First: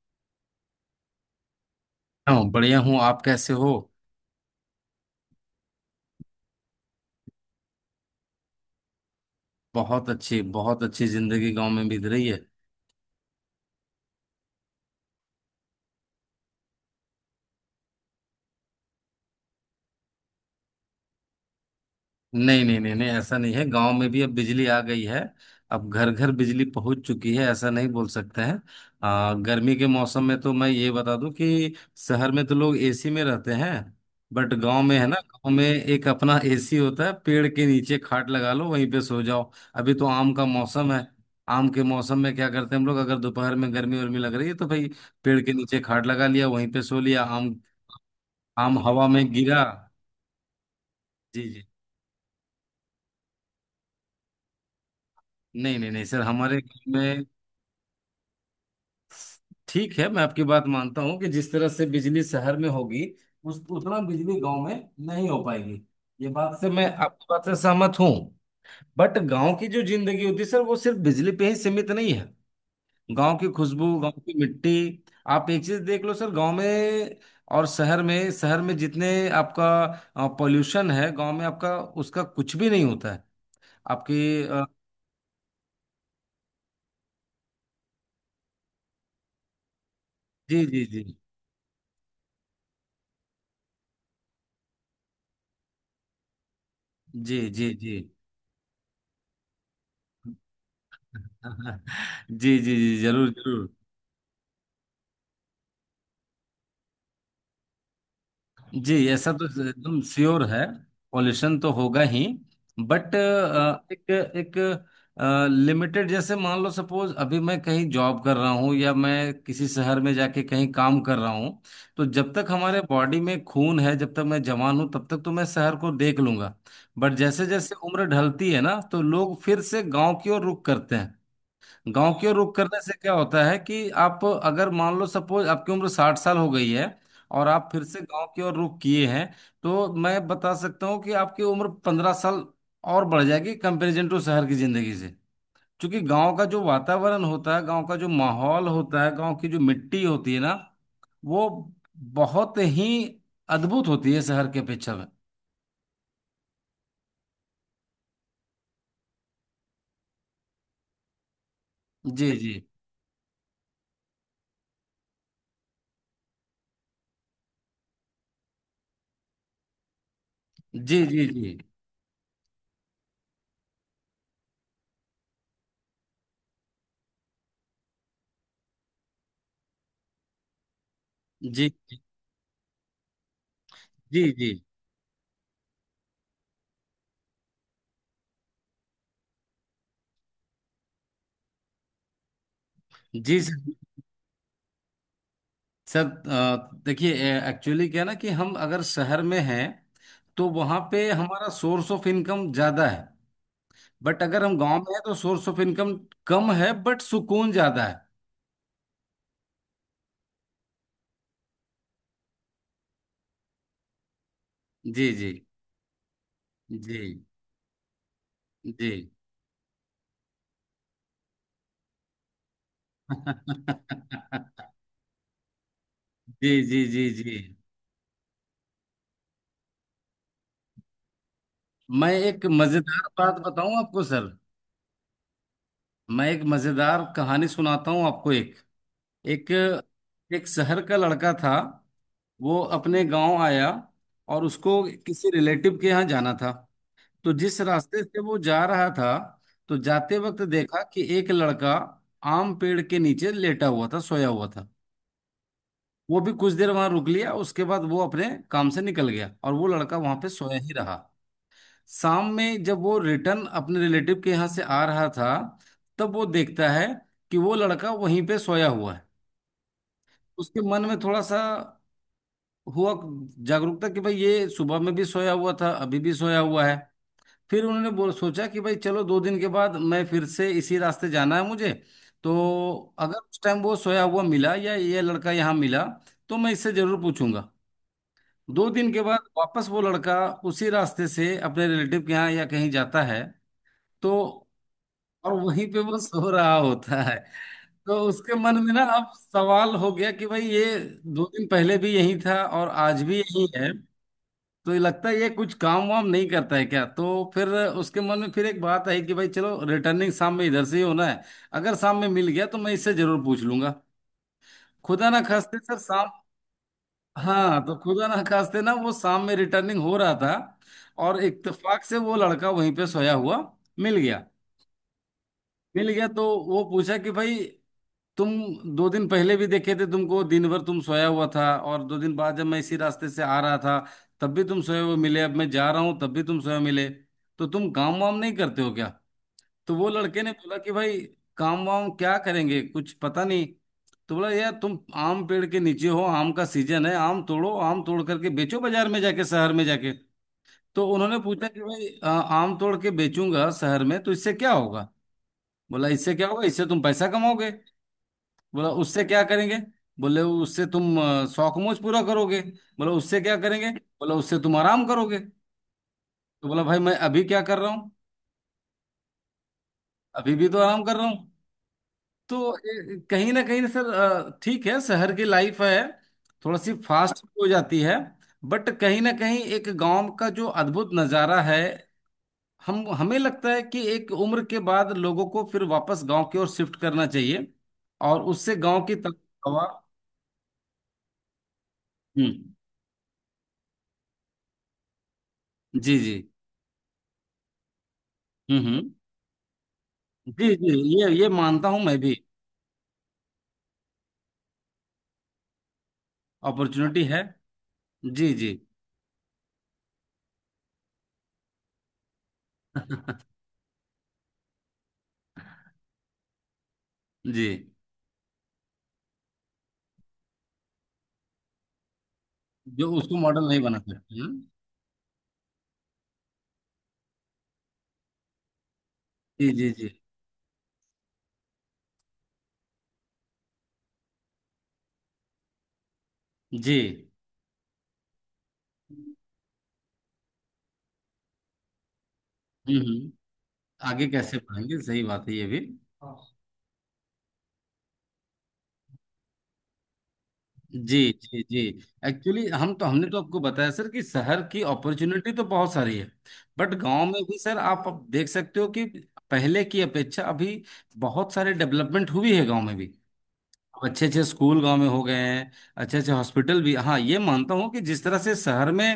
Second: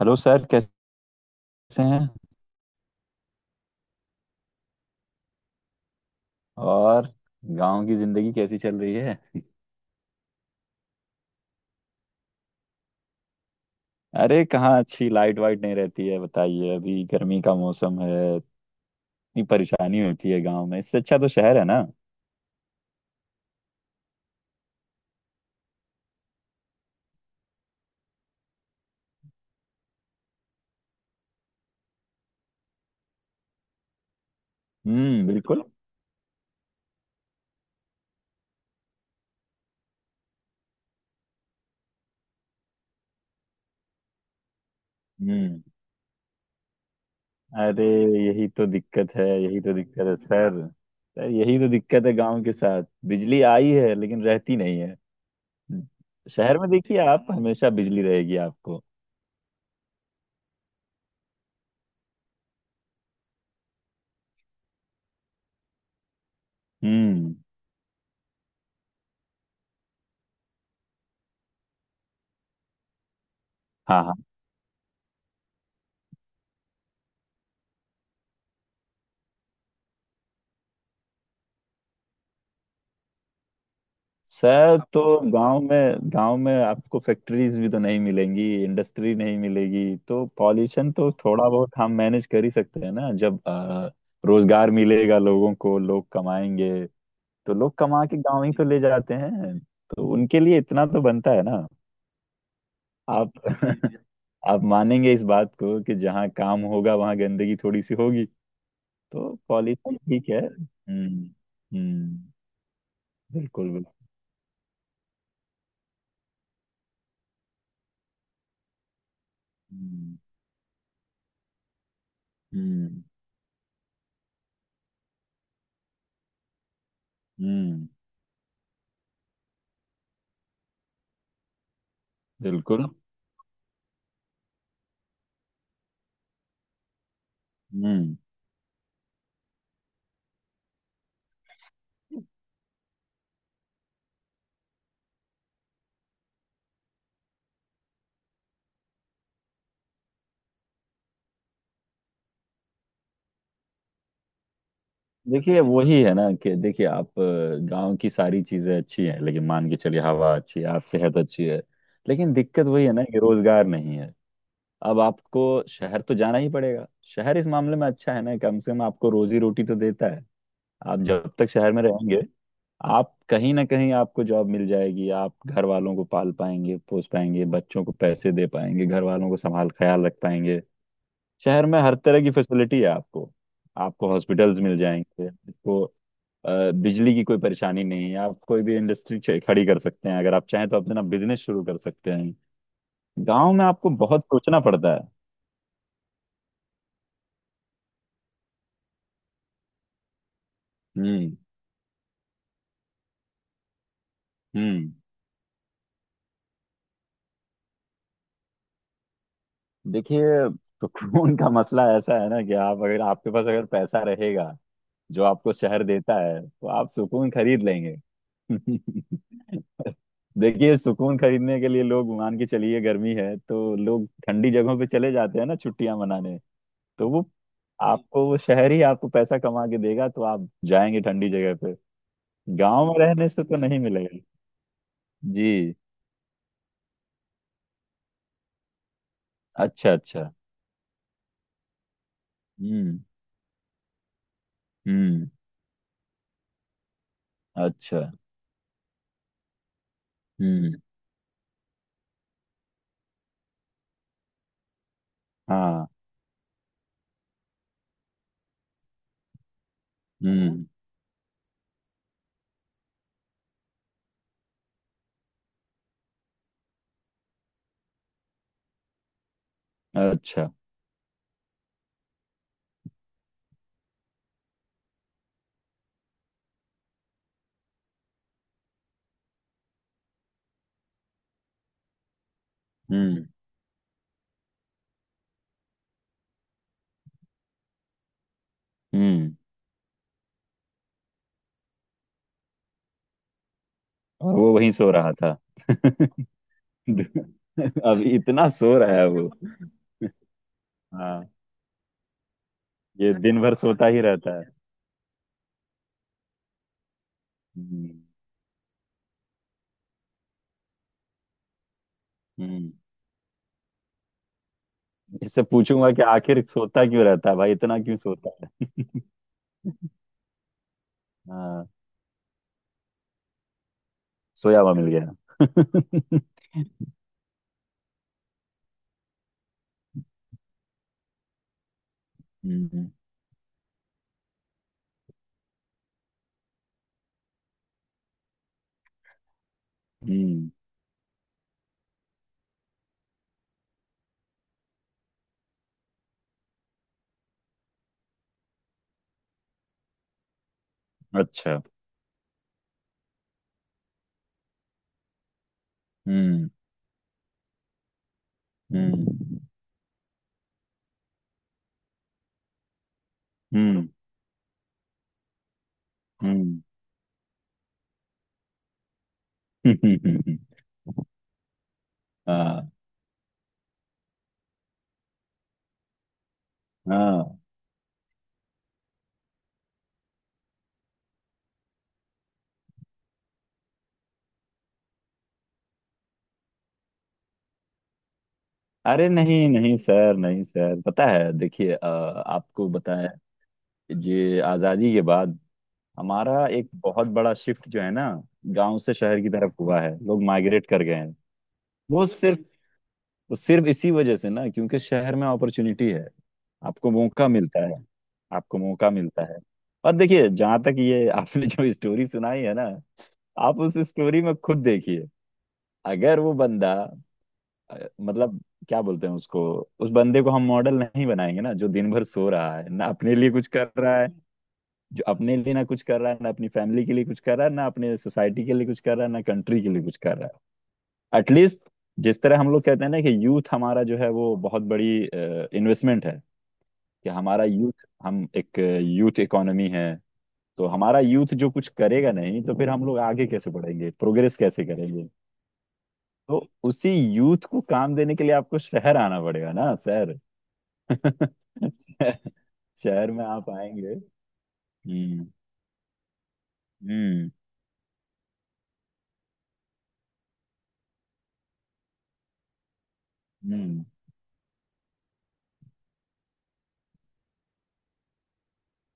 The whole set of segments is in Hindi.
हेलो सर, कैसे हैं? हूँ, बढ़िया हूँ। आप कैसे हो? और गांव की जिंदगी कैसी चल रही है? बहुत अच्छी, बहुत अच्छी जिंदगी गांव में बीत रही है। अरे कहाँ अच्छी! लाइट वाइट नहीं रहती है, बताइए। अभी गर्मी का मौसम है, इतनी परेशानी होती है गांव में। इससे अच्छा तो शहर है ना। नहीं, नहीं, नहीं, नहीं, ऐसा नहीं है। गांव में भी अब बिजली आ गई है। अब घर घर बिजली पहुंच चुकी है, ऐसा नहीं बोल सकते हैं। गर्मी के मौसम में तो मैं ये बता दूं कि शहर में तो लोग एसी में रहते हैं। बट गांव में, है ना, हम्म, गांव बिल्कुल। में एक अपना एसी होता है। पेड़ के नीचे खाट लगा लो, वहीं पे सो जाओ। अभी तो आम का मौसम है। आम के मौसम में क्या करते हैं हम लोग, अगर दोपहर में गर्मी वर्मी लग रही है तो भाई पेड़ के हम्म। नीचे खाट लगा लिया, वहीं पे सो लिया। आम, अरे, यही तो आम हवा दिक्कत में है, यही गिरा। तो दिक्कत है सर। सर, जी, यही जी। तो दिक्कत है गांव के साथ। बिजली आई है लेकिन रहती नहीं है। नहीं, हम्म। नहीं, नहीं सर, शहर हमारे में गाँव देखिए, में। आप हमेशा बिजली रहेगी आपको। ठीक है, मैं आपकी बात मानता हूँ कि जिस तरह से बिजली शहर में होगी, उस उतना बिजली गांव में नहीं हो पाएगी। ये बात से मैं आपकी हम्म। बात से सहमत हूँ। बट गांव की जो जिंदगी होती है सर, वो सिर्फ बिजली पे ही सीमित नहीं है। गांव की खुशबू, गांव हाँ। की मिट्टी। आप एक चीज देख लो सर, गांव में और शहर में जितने आपका पॉल्यूशन है, गांव में आपका उसका कुछ भी नहीं होता है। आपकी, अ, सर, तो गांव में आपको फैक्ट्रीज भी तो नहीं मिलेंगी, इंडस्ट्री नहीं मिलेगी, तो जी, जी, पॉल्यूशन जी, तो थोड़ा बहुत हम मैनेज कर ही सकते हैं ना। जब रोजगार मिलेगा लोगों को, लोग कमाएंगे, जी, तो जी, लोग जी। कमा के गांव ही तो ले जाते हैं, तो उनके लिए इतना तो बनता है ना। जी, जी, जी, जरूर, आप जरूर। आप मानेंगे इस बात को कि जहाँ काम होगा वहाँ गंदगी थोड़ी सी होगी। जी, ऐसा तो तो पॉल्यूशन एकदम ठीक है। श्योर है। हम्म। पॉल्यूशन तो होगा ही। हम्म, बट बिल्कुल बिल्कुल। एक एक लिमिटेड, जैसे मान लो, सपोज अभी मैं कहीं जॉब कर रहा हूँ या मैं किसी शहर में हम्म। जाके कहीं काम कर रहा हूँ। तो जब तक हमारे हम्म। बॉडी में खून है, जब तक मैं जवान हूँ, तब तक तो मैं शहर को देख लूंगा। बट जैसे जैसे हम्म, उम्र ढलती है ना, तो लोग फिर से गांव की ओर रुख करते हैं। गांव की ओर रुख करने बिल्कुल। से क्या होता है कि आप अगर मान लो, सपोज आपकी उम्र 60 साल हो गई है, और आप फिर से हम्म। गांव की ओर रुख किए हैं, तो मैं बता सकता हूँ कि आपकी उम्र 15 साल और बढ़ जाएगी कंपेरिजन टू शहर की जिंदगी से। क्योंकि गांव का जो वातावरण होता है, गांव का जो माहौल होता है, गांव की जो मिट्टी होती है ना, वो बहुत ही अद्भुत होती है शहर के अपेक्षा में। देखिए, वही है ना कि देखिए, आप गांव की सारी चीजें अच्छी हैं, लेकिन मान के चलिए हवा अच्छी है, आप सेहत अच्छी है, जी, लेकिन जी, दिक्कत वही है ना कि रोजगार नहीं है। अब आपको शहर तो जाना ही पड़ेगा। शहर इस मामले में अच्छा है ना, कम से कम आपको रोजी रोटी तो देता है। आप जी, जी, जब तक जी, शहर में रहेंगे, आप कहीं ना कहीं आपको जॉब मिल जाएगी, आप घर वालों को पाल पाएंगे, पोस पाएंगे, बच्चों को पैसे दे पाएंगे, घर वालों को संभाल ख्याल रख पाएंगे। शहर जी, में हर तरह की फैसिलिटी है आपको। आपको जी, जी, जी, हॉस्पिटल्स मिल जाएंगे आपको। बिजली की कोई परेशानी नहीं है, आप कोई भी इंडस्ट्री खड़ी कर सकते हैं, अगर आप चाहें तो अपना बिजनेस शुरू कर सकते हैं। जी गांव में सर, आपको बहुत सोचना पड़ता है। सर, देखिए। एक्चुअली क्या है ना कि हम अगर शहर में हैं, तो वहां पे हम्म। हमारा सोर्स ऑफ इनकम ज्यादा है। बट अगर हम गांव में हम्म। हैं तो सोर्स ऑफ इनकम कम है, बट सुकून ज्यादा है। देखिए, सुकून का मसला ऐसा है ना कि आप अगर, आपके पास अगर पैसा रहेगा जी, जो जी, आपको शहर देता है, तो आप जी, सुकून खरीद लेंगे। जी। देखिए, सुकून खरीदने के लिए लोग मान के चलिए गर्मी है तो लोग ठंडी जगहों पे चले जाते हैं ना, छुट्टियां मनाने। जी, जी, जी, तो वो जी। आपको वो शहर ही आपको पैसा कमा के देगा, तो आप जाएंगे ठंडी जगह पे। मैं एक गांव में मजेदार रहने बात से तो बताऊं नहीं आपको मिलेगा। सर, जी। मैं एक मजेदार कहानी सुनाता हूं आपको। एक एक अच्छा अच्छा। एक शहर का लड़का था। वो हम्म। अपने गांव आया, और उसको हम्म। किसी रिलेटिव के यहाँ जाना था। तो जिस अच्छा। रास्ते से वो जा रहा था, तो जाते वक्त हम्म। देखा कि एक लड़का आम पेड़ के नीचे लेटा हुआ था, सोया हुआ था। हाँ। वो भी कुछ देर वहां रुक लिया, उसके बाद वो अपने काम से निकल गया, और वो लड़का वहां पे सोया हम्म। ही रहा। शाम में जब वो रिटर्न अपने रिलेटिव के यहाँ से आ रहा था, तब वो देखता है कि वो लड़का वहीं पे सोया हुआ है। अच्छा। उसके मन में थोड़ा सा हुआ जागरूकता कि भाई ये सुबह में भी सोया हुआ था, अभी भी सोया हुआ है। फिर उन्होंने बोल सोचा कि भाई चलो, दो दिन के बाद मैं फिर से इसी रास्ते जाना है मुझे, तो अगर हम्म। उस टाइम वो सोया हुआ मिला, या ये लड़का यहाँ मिला, तो मैं इससे जरूर पूछूंगा। दो दिन के बाद हम्म। वापस वो लड़का उसी रास्ते से अपने रिलेटिव के यहाँ या कहीं जाता है, तो और वो वहीं सो रहा और था। वहीं पे वो सो रहा होता है। तो अब उसके इतना मन में सो ना रहा है अब वो। सवाल हो गया कि भाई ये दो हाँ, दिन पहले भी यही था, और आज ये भी दिन यही भर है। सोता ही रहता है। तो ये लगता है, ये कुछ काम वाम नहीं करता है क्या? तो फिर उसके हम्म। मन में फिर एक बात आई कि भाई चलो, रिटर्निंग शाम में इधर से ही होना है, अगर शाम में मिल गया तो हम्म। मैं इससे जरूर पूछ लूंगा। खुदा ना इससे खास्ते सर, पूछूंगा कि शाम। आखिर सोता क्यों रहता है, भाई हाँ, तो इतना क्यों खुदा ना सोता खास्ते ना, है? वो शाम में रिटर्निंग हो रहा था, और हाँ, इत्तेफाक से वो लड़का वहीं पे सोया हुआ मिल गया, सोया हुआ मिल मिल गया। गया। तो वो पूछा कि भाई तुम दो दिन पहले भी देखे थे, तुमको दिन भर तुम सोया हुआ था, और दो दिन बाद जब मैं इसी हम्म। रास्ते से आ रहा था तब भी तुम सोए हुए मिले, अब मैं जा रहा हूँ तब भी तुम सोए मिले, तो तुम काम वाम नहीं करते हो क्या? तो वो लड़के ने हम्म। बोला कि भाई, काम वाम क्या करेंगे, कुछ पता नहीं। तो बोला, यार तुम आम पेड़ के नीचे हो, आम का सीजन है, आम तोड़ो, आम तोड़ करके बेचो, बाजार में जाके, शहर में जाके। तो उन्होंने पूछा कि अच्छा। भाई आम तोड़ के बेचूंगा शहर में तो इससे क्या होगा? बोला, इससे क्या होगा? हम्म। इससे तुम पैसा कमाओगे। बोला, उससे हम्म। क्या करेंगे? बोले, उससे तुम शौक मौज पूरा करोगे। बोला, उससे क्या करेंगे? हम्म। बोला, उससे तुम आराम करोगे। तो बोला, हम्म। भाई मैं अभी क्या कर रहा हूँ, अभी हम्म। भी तो आराम कर रहा हूँ। तो हाँ। कहीं ना कहीं सर, ठीक है, शहर की लाइफ है, थोड़ा सी फास्ट हाँ। हो जाती है। बट कहीं ना कहीं एक गांव का जो अद्भुत नज़ारा है, हम हमें लगता है कि एक उम्र के बाद लोगों को फिर वापस गांव की ओर शिफ्ट करना चाहिए। और उससे गांव की अरे ताज़ा नहीं हवा। नहीं सर, नहीं सर, पता है, देखिए हम्म। आपको बताएं, ये आज़ादी के बाद जी, जी। हमारा एक बहुत बड़ा शिफ्ट जो है ना, हम्म, गांव हम्म। से शहर की तरफ हुआ है, लोग जी, माइग्रेट जी। कर गए ये हैं। ये मानता हूं मैं वो भी। सिर्फ वो सिर्फ इसी वजह से ना, क्योंकि शहर में अपॉर्चुनिटी है। आपको अपॉर्चुनिटी है। मौका मिलता है। जी, जी। आपको मौका मिलता है। और देखिए, जहां तक ये आपने जो स्टोरी सुनाई है ना, आप उस स्टोरी में खुद देखिए। अगर वो बंदा, जी। मतलब क्या बोलते हैं उसको, उस बंदे को हम मॉडल नहीं बनाएंगे ना, जो दिन भर सो रहा है, ना जो अपने उसको लिए कुछ मॉडल नहीं कर बना रहा है। सकते हैं। जो अपने लिए ना कुछ कर रहा है, ना अपनी फैमिली के लिए कुछ कर रहा है, ना अपने सोसाइटी के लिए कुछ कर रहा है, ना जी, कंट्री के जी, लिए जी, कुछ कर रहा है। एटलीस्ट, जिस तरह हम लोग कहते हैं ना कि यूथ हमारा जो है वो बहुत बड़ी इन्वेस्टमेंट है। जी। कि हमारा यूथ, हम एक यूथ इकोनॉमी है। तो हमारा यूथ जो कुछ करेगा नहीं, तो फिर हम्म, हम लोग आगे कैसे बढ़ेंगे, आगे प्रोग्रेस कैसे कैसे बढ़ेंगे, सही करेंगे? बात है ये भी। तो उसी यूथ को काम देने के लिए आपको शहर आना पड़ेगा ना, शहर। जी, जी, जी। एक्चुअली हम तो हमने शहर तो में आपको आप बताया सर आएंगे। कि शहर की हम्म। अपॉर्चुनिटी तो बहुत सारी है। बट गांव में हम्म। भी सर, आप अब देख सकते हो कि पहले की अपेक्षा अभी बहुत सारे डेवलपमेंट हुई है गांव में भी। हम्म। अच्छे अच्छे स्कूल गांव में हो गए हैं। अच्छे अच्छे हॉस्पिटल भी, हाँ ये मानता हूँ कि जिस तरह से शहर में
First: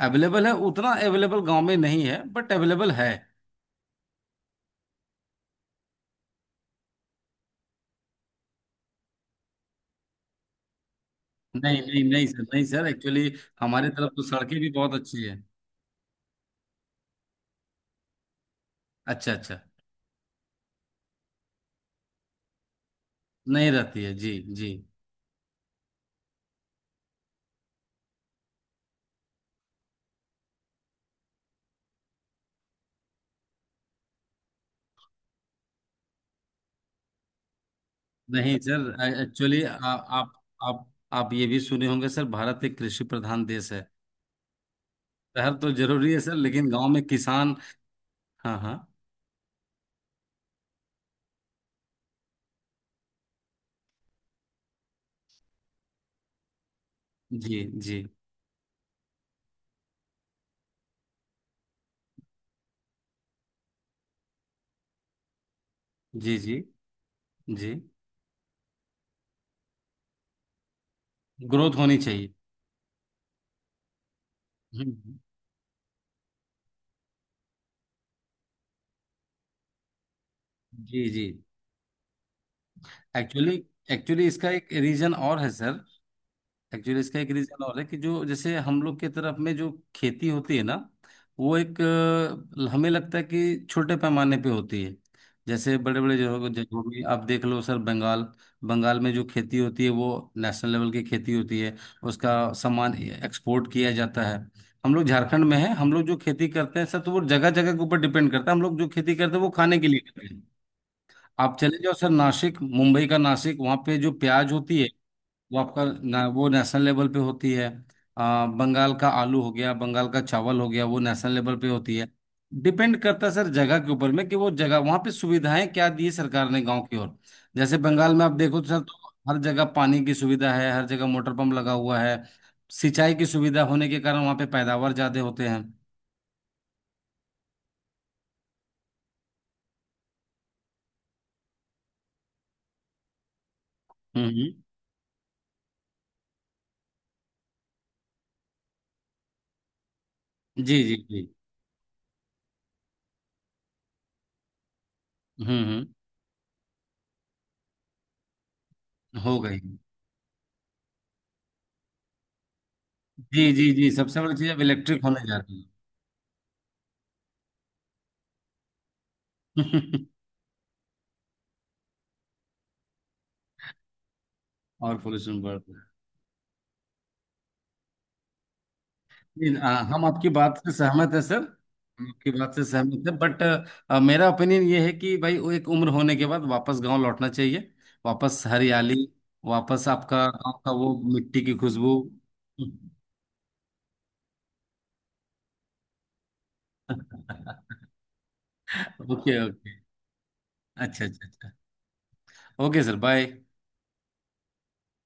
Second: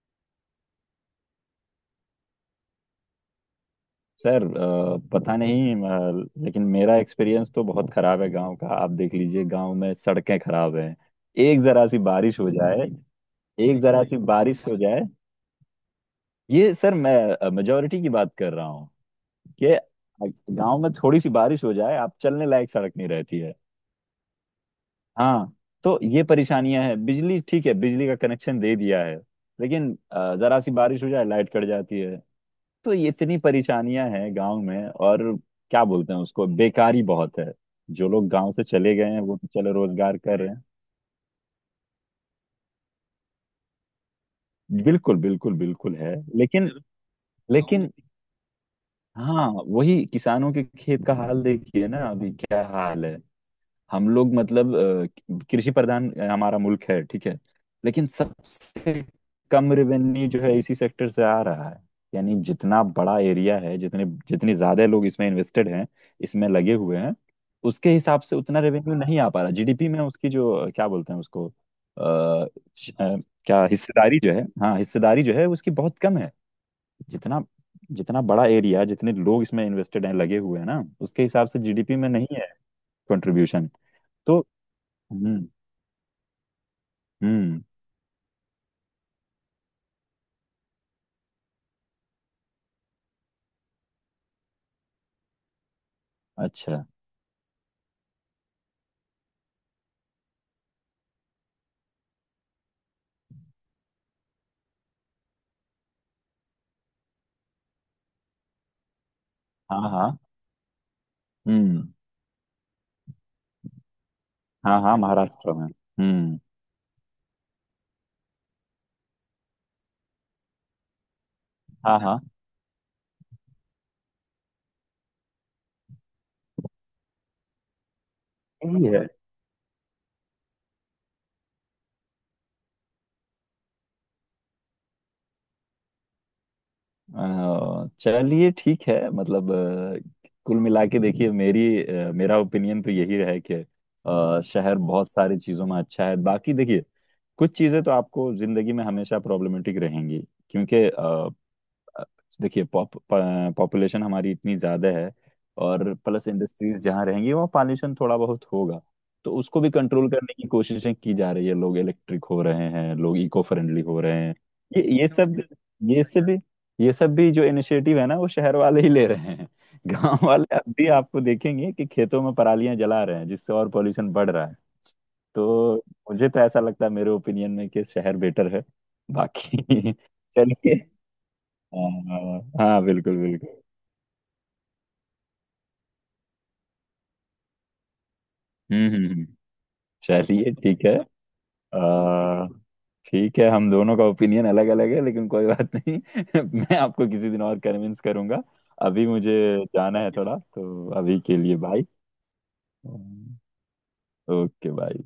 अवेलेबल है उतना अवेलेबल गांव में नहीं है, बट अवेलेबल है। सर पता नहीं, लेकिन मेरा एक्सपीरियंस तो बहुत खराब है गांव का। आप देख लीजिए, गांव में सड़कें खराब हैं, एक नहीं, जरा सी नहीं, नहीं बारिश सर, हो नहीं सर, जाए। एक्चुअली एक हमारे जरा तरफ सी तो सड़कें बारिश भी हो बहुत जाए, अच्छी है। ये सर मैं मेजोरिटी की बात कर रहा हूँ अच्छा, अच्छा। कि गांव में थोड़ी सी बारिश हो जाए, आप चलने लायक सड़क नहीं रहती है। नहीं रहती है, जी। जी। हाँ। तो ये परेशानियां हैं। बिजली ठीक है, बिजली का कनेक्शन दे दिया है, लेकिन जरा सी बारिश हो जाए, लाइट कट जाती है। तो ये इतनी परेशानियां हैं गांव में। और क्या बोलते हैं उसको, बेकारी बहुत है। जो लोग गांव नहीं से चले गए सर, हैं वो तो एक्चुअली चलो रोजगार कर रहे हैं। आप आप ये भी सुने होंगे सर, भारत एक कृषि प्रधान देश है। बिल्कुल शहर बिल्कुल तो बिल्कुल जरूरी है, है सर, लेकिन लेकिन गांव फिर में किसान। गाँव में, लेकिन, हाँ, हाँ। हाँ, वही किसानों के खेत का हाल देखिए ना, अभी क्या हाल है। हम लोग मतलब, कृषि प्रधान हमारा मुल्क है ठीक है। जी, जी, लेकिन सबसे कम रेवेन्यू जो है इसी सेक्टर से आ रहा है। यानी जितना बड़ा एरिया है, जितने जितने ज्यादा लोग इसमें इन्वेस्टेड हैं, जी, इसमें जी, लगे हुए हैं, जी। उसके हिसाब से उतना रेवेन्यू नहीं आ पा रहा जीडीपी में। उसकी जो क्या बोलते हैं उसको, ग्रोथ होनी चाहिए। श- अ, क्या हिस्सेदारी जो है, हाँ हम्म, हिस्सेदारी जो है उसकी बहुत कम है। जितना जितना बड़ा एरिया, जितने लोग इसमें इन्वेस्टेड हैं, लगे हुए हैं ना, जी, उसके जी। हिसाब से जीडीपी में नहीं है एक्चुअली कंट्रीब्यूशन। एक्चुअली इसका एक रीजन और हम्म। है सर। एक्चुअली इसका एक हम्म। रीजन और है कि जो, जैसे हम लोग के तरफ में जो खेती होती है ना, वो एक, हमें लगता है कि छोटे पैमाने पे होती है। जैसे बड़े बड़े जगहों जगहों अच्छा। में आप देख लो सर, बंगाल, बंगाल में जो खेती होती है वो नेशनल लेवल की खेती होती है, उसका सामान एक्सपोर्ट किया जाता है। हम लोग झारखंड में है, हम लोग जो खेती करते हैं सर, तो वो जगह जगह के ऊपर डिपेंड करता है। हम लोग जो खेती करते हैं वो खाने के हाँ लिए हाँ। करते हैं। आप चले हम्म। जाओ सर नासिक, मुंबई का नासिक, वहाँ पे जो प्याज होती हाँ है, हाँ, महाराष्ट्र वो में। आपका ना, हम्म। वो नेशनल लेवल पे होती है। बंगाल का आलू हो गया, बंगाल का चावल हो गया, वो नेशनल लेवल पे होती हाँ है। हाँ। डिपेंड करता है सर जगह के ऊपर में कि वो जगह वहाँ पे सुविधाएं क्या दी है सरकार ने गांव की ओर। जैसे बंगाल में आप देखो तो सर, सही है। तो हर जगह पानी की सुविधा है, हर जगह मोटर पंप लगा हुआ है। सिंचाई की सुविधा होने के कारण वहाँ पे पैदावार ज्यादा होते हैं। चलिए ठीक है, मतलब कुल मिला के देखिए, मेरी मेरा ओपिनियन तो यही है कि हम्म, शहर बहुत सारी चीज़ों में अच्छा है। बाकी देखिए, कुछ चीज़ें तो आपको जिंदगी में हमेशा प्रॉब्लमेटिक रहेंगी, जी, क्योंकि जी, जी। अ, देखिए, पॉपुलेशन हमारी इतनी ज़्यादा है, हम्म, हम्म। और प्लस इंडस्ट्रीज जहाँ रहेंगी वहाँ पॉल्यूशन थोड़ा बहुत होगा। तो हो गई। उसको भी कंट्रोल करने की कोशिशें की जा रही है, लोग इलेक्ट्रिक हो रहे हैं, लोग इको जी, जी, फ्रेंडली जी, हो सबसे रहे बड़ी हैं। चीज़ अब ये इलेक्ट्रिक ये होने जा सब रही ये सब भी ये सब भी जो इनिशिएटिव है ना, वो शहर वाले ही ले रहे हैं। है। गांव वाले अब भी आपको देखेंगे कि खेतों में परालियां जला रहे हैं, जिससे और पॉल्यूशन बढ़ रहा है। और पोल्यूशन बढ़ तो रहा है। मुझे तो ऐसा लगता है, मेरे ओपिनियन में, कि शहर बेटर है। जी, हाँ, बाकी हम आपकी बात से चलिए। सहमत है सर। हम आपकी हाँ बात से हाँ, सहमत है, बिल्कुल बट बिल्कुल। मेरा ओपिनियन ये है कि भाई वो एक उम्र होने के बाद वापस गांव लौटना चाहिए। वापस हम्म। हरियाली, हम्म। हम्म। वापस आपका चलिए गांव का ठीक है। वो मिट्टी की खुशबू। आ, ठीक है, हम दोनों का ओपिनियन अलग अलग है, लेकिन कोई बात नहीं। मैं आपको किसी दिन और कन्विंस करूंगा। अभी मुझे ओके, ओके। जाना है थोड़ा, तो अच्छा, अभी अच्छा, के अच्छा। लिए bye. Okay sir, bye. Okay bye.